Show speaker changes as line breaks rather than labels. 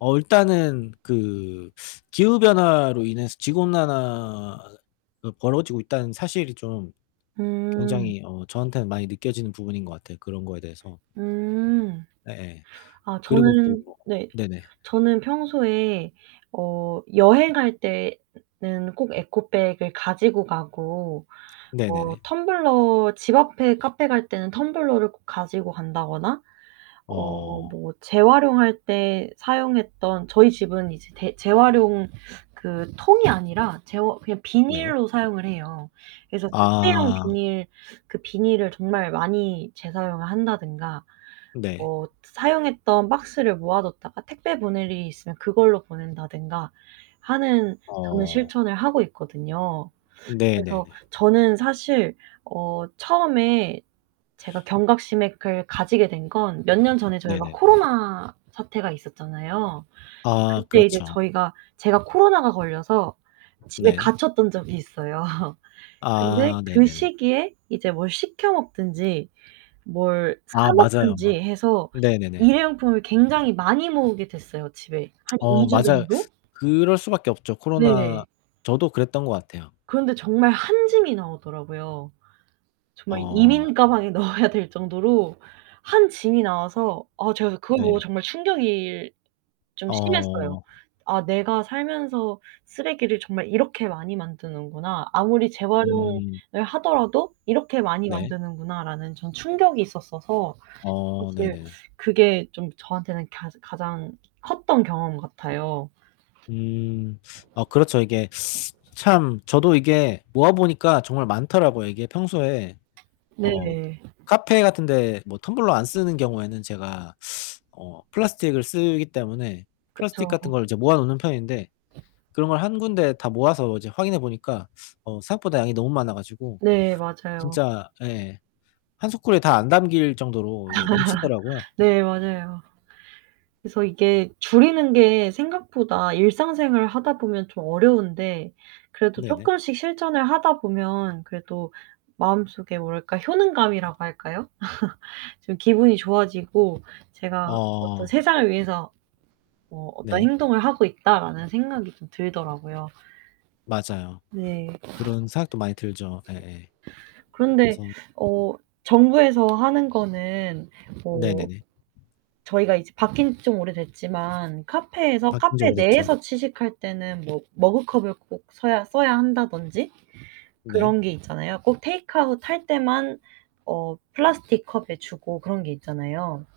어 일단은 그 기후변화로 인해서 지구온난화가 벌어지고 있다는 사실이 좀
음.
굉장히 어 저한테는 많이 느껴지는 부분인 것 같아요. 그런 거에 대해서
응.
예예.
아
그리고 또
저는
뭐
네.
네네.
저는 평소에 어 여행할 때는 꼭 에코백을 가지고 가고 어
네네네.
텀블러 집앞에 카페 갈 때는 텀블러를 꼭 가지고 간다거나 어
어.
뭐 재활용할 때 사용했던 저희 집은 이제 대 재활용 그 통이 아니라 재활 그냥
네.
비닐로 사용을 해요. 그래서 특대형
아.
비닐, 그 비닐을 정말 많이 재사용을 한다든가
네.
뭐 사용했던 박스를 모아 뒀다가 택배 보낼 일이 있으면 그걸로 보낸다든가 하는 저는
어.
실천을 하고 있거든요. 그래서
네네네.
저는 사실 어 처음에 제가 경각심에 을 가지게 된 건 몇 년 전에 저희가
네네.
코로나 사태가 있었잖아요.
아
그때 이제
그렇죠.
저희가 제가 코로나가 걸려서 집에
네.
갇혔던 적이 있어요. 근데
아
그
네네네.
시기에 이제 뭘 시켜 먹든지, 뭘
아
사
맞아요.
먹든지 해서
네네네.
일회용품을 굉장히 많이 모으게 됐어요. 집에 한 2
어
주
맞아요.
정도.
그럴 수 밖에 없죠. 코로나
네.
저도 그랬던 것 같아요.
그런데 정말 한 짐이 나오더라고요. 정말
어.
이민 가방에 넣어야 될 정도로 한 짐이 나와서 어 제가 그걸 보고
네.
정말 충격이 좀 심했어요.
어.
'아 내가 살면서 쓰레기를 정말 이렇게 많이 만드는구나. 아무리 재활용을
음.
하더라도 이렇게 많이
네.
만드는구나.'라는 좀 충격이 있었어서
어
사실
네네네.
그게 좀 저한테는 가자 가장 컸던 경험 같아요.
음. 아 그렇죠. 이게 참 저도 이게 모아 보니까 정말 많더라고요. 이게 평소에
네.
어 카페 같은데 뭐 텀블러 안 쓰는 경우에는 제가 어 플라스틱을 쓰기 때문에 플라스틱
그쵸.
같은 걸 이제 모아 놓는 편인데 그런 걸 1 군데 다 모아서 이제 확인해 보니까 어 생각보다 양이 너무 많아 가지고
네. 맞아요.
진짜 예 1 소쿠리에 다 안 담길 정도로 이게 넘치더라고요.
네. 맞아요. 그래서 이게 줄이는 게 생각보다 일상생활을 하다 보면 좀 어려운데 그래도
네네.
쪼끔씩 실전을 하다 보면 그래도 마음속에 뭐랄까? 효능감이라고 할까요? 좀 기분이 좋아지고 제가 어떤
어.
'세상을 위해서 뭐 어떤
네.
행동을 하고 있다.'라는 생각이 좀 들더라고요.
맞아요.
네.
그런 생각도 많이 들죠. 예예.
그런데
그래서
어 정부에서 하는 거는 뭐
네네네.
저희가 이제 바뀐지 좀 오래됐지만 카페에서
바뀐지
카페
오래됐죠.
내에서 취식할 때는 뭐 머그컵을 꼭 써야 써야 한다든지
네.
그런게 있잖아요. 꼭 테이크아웃 할 때만 어 플라스틱 컵에 주고 그런 게 있잖아요.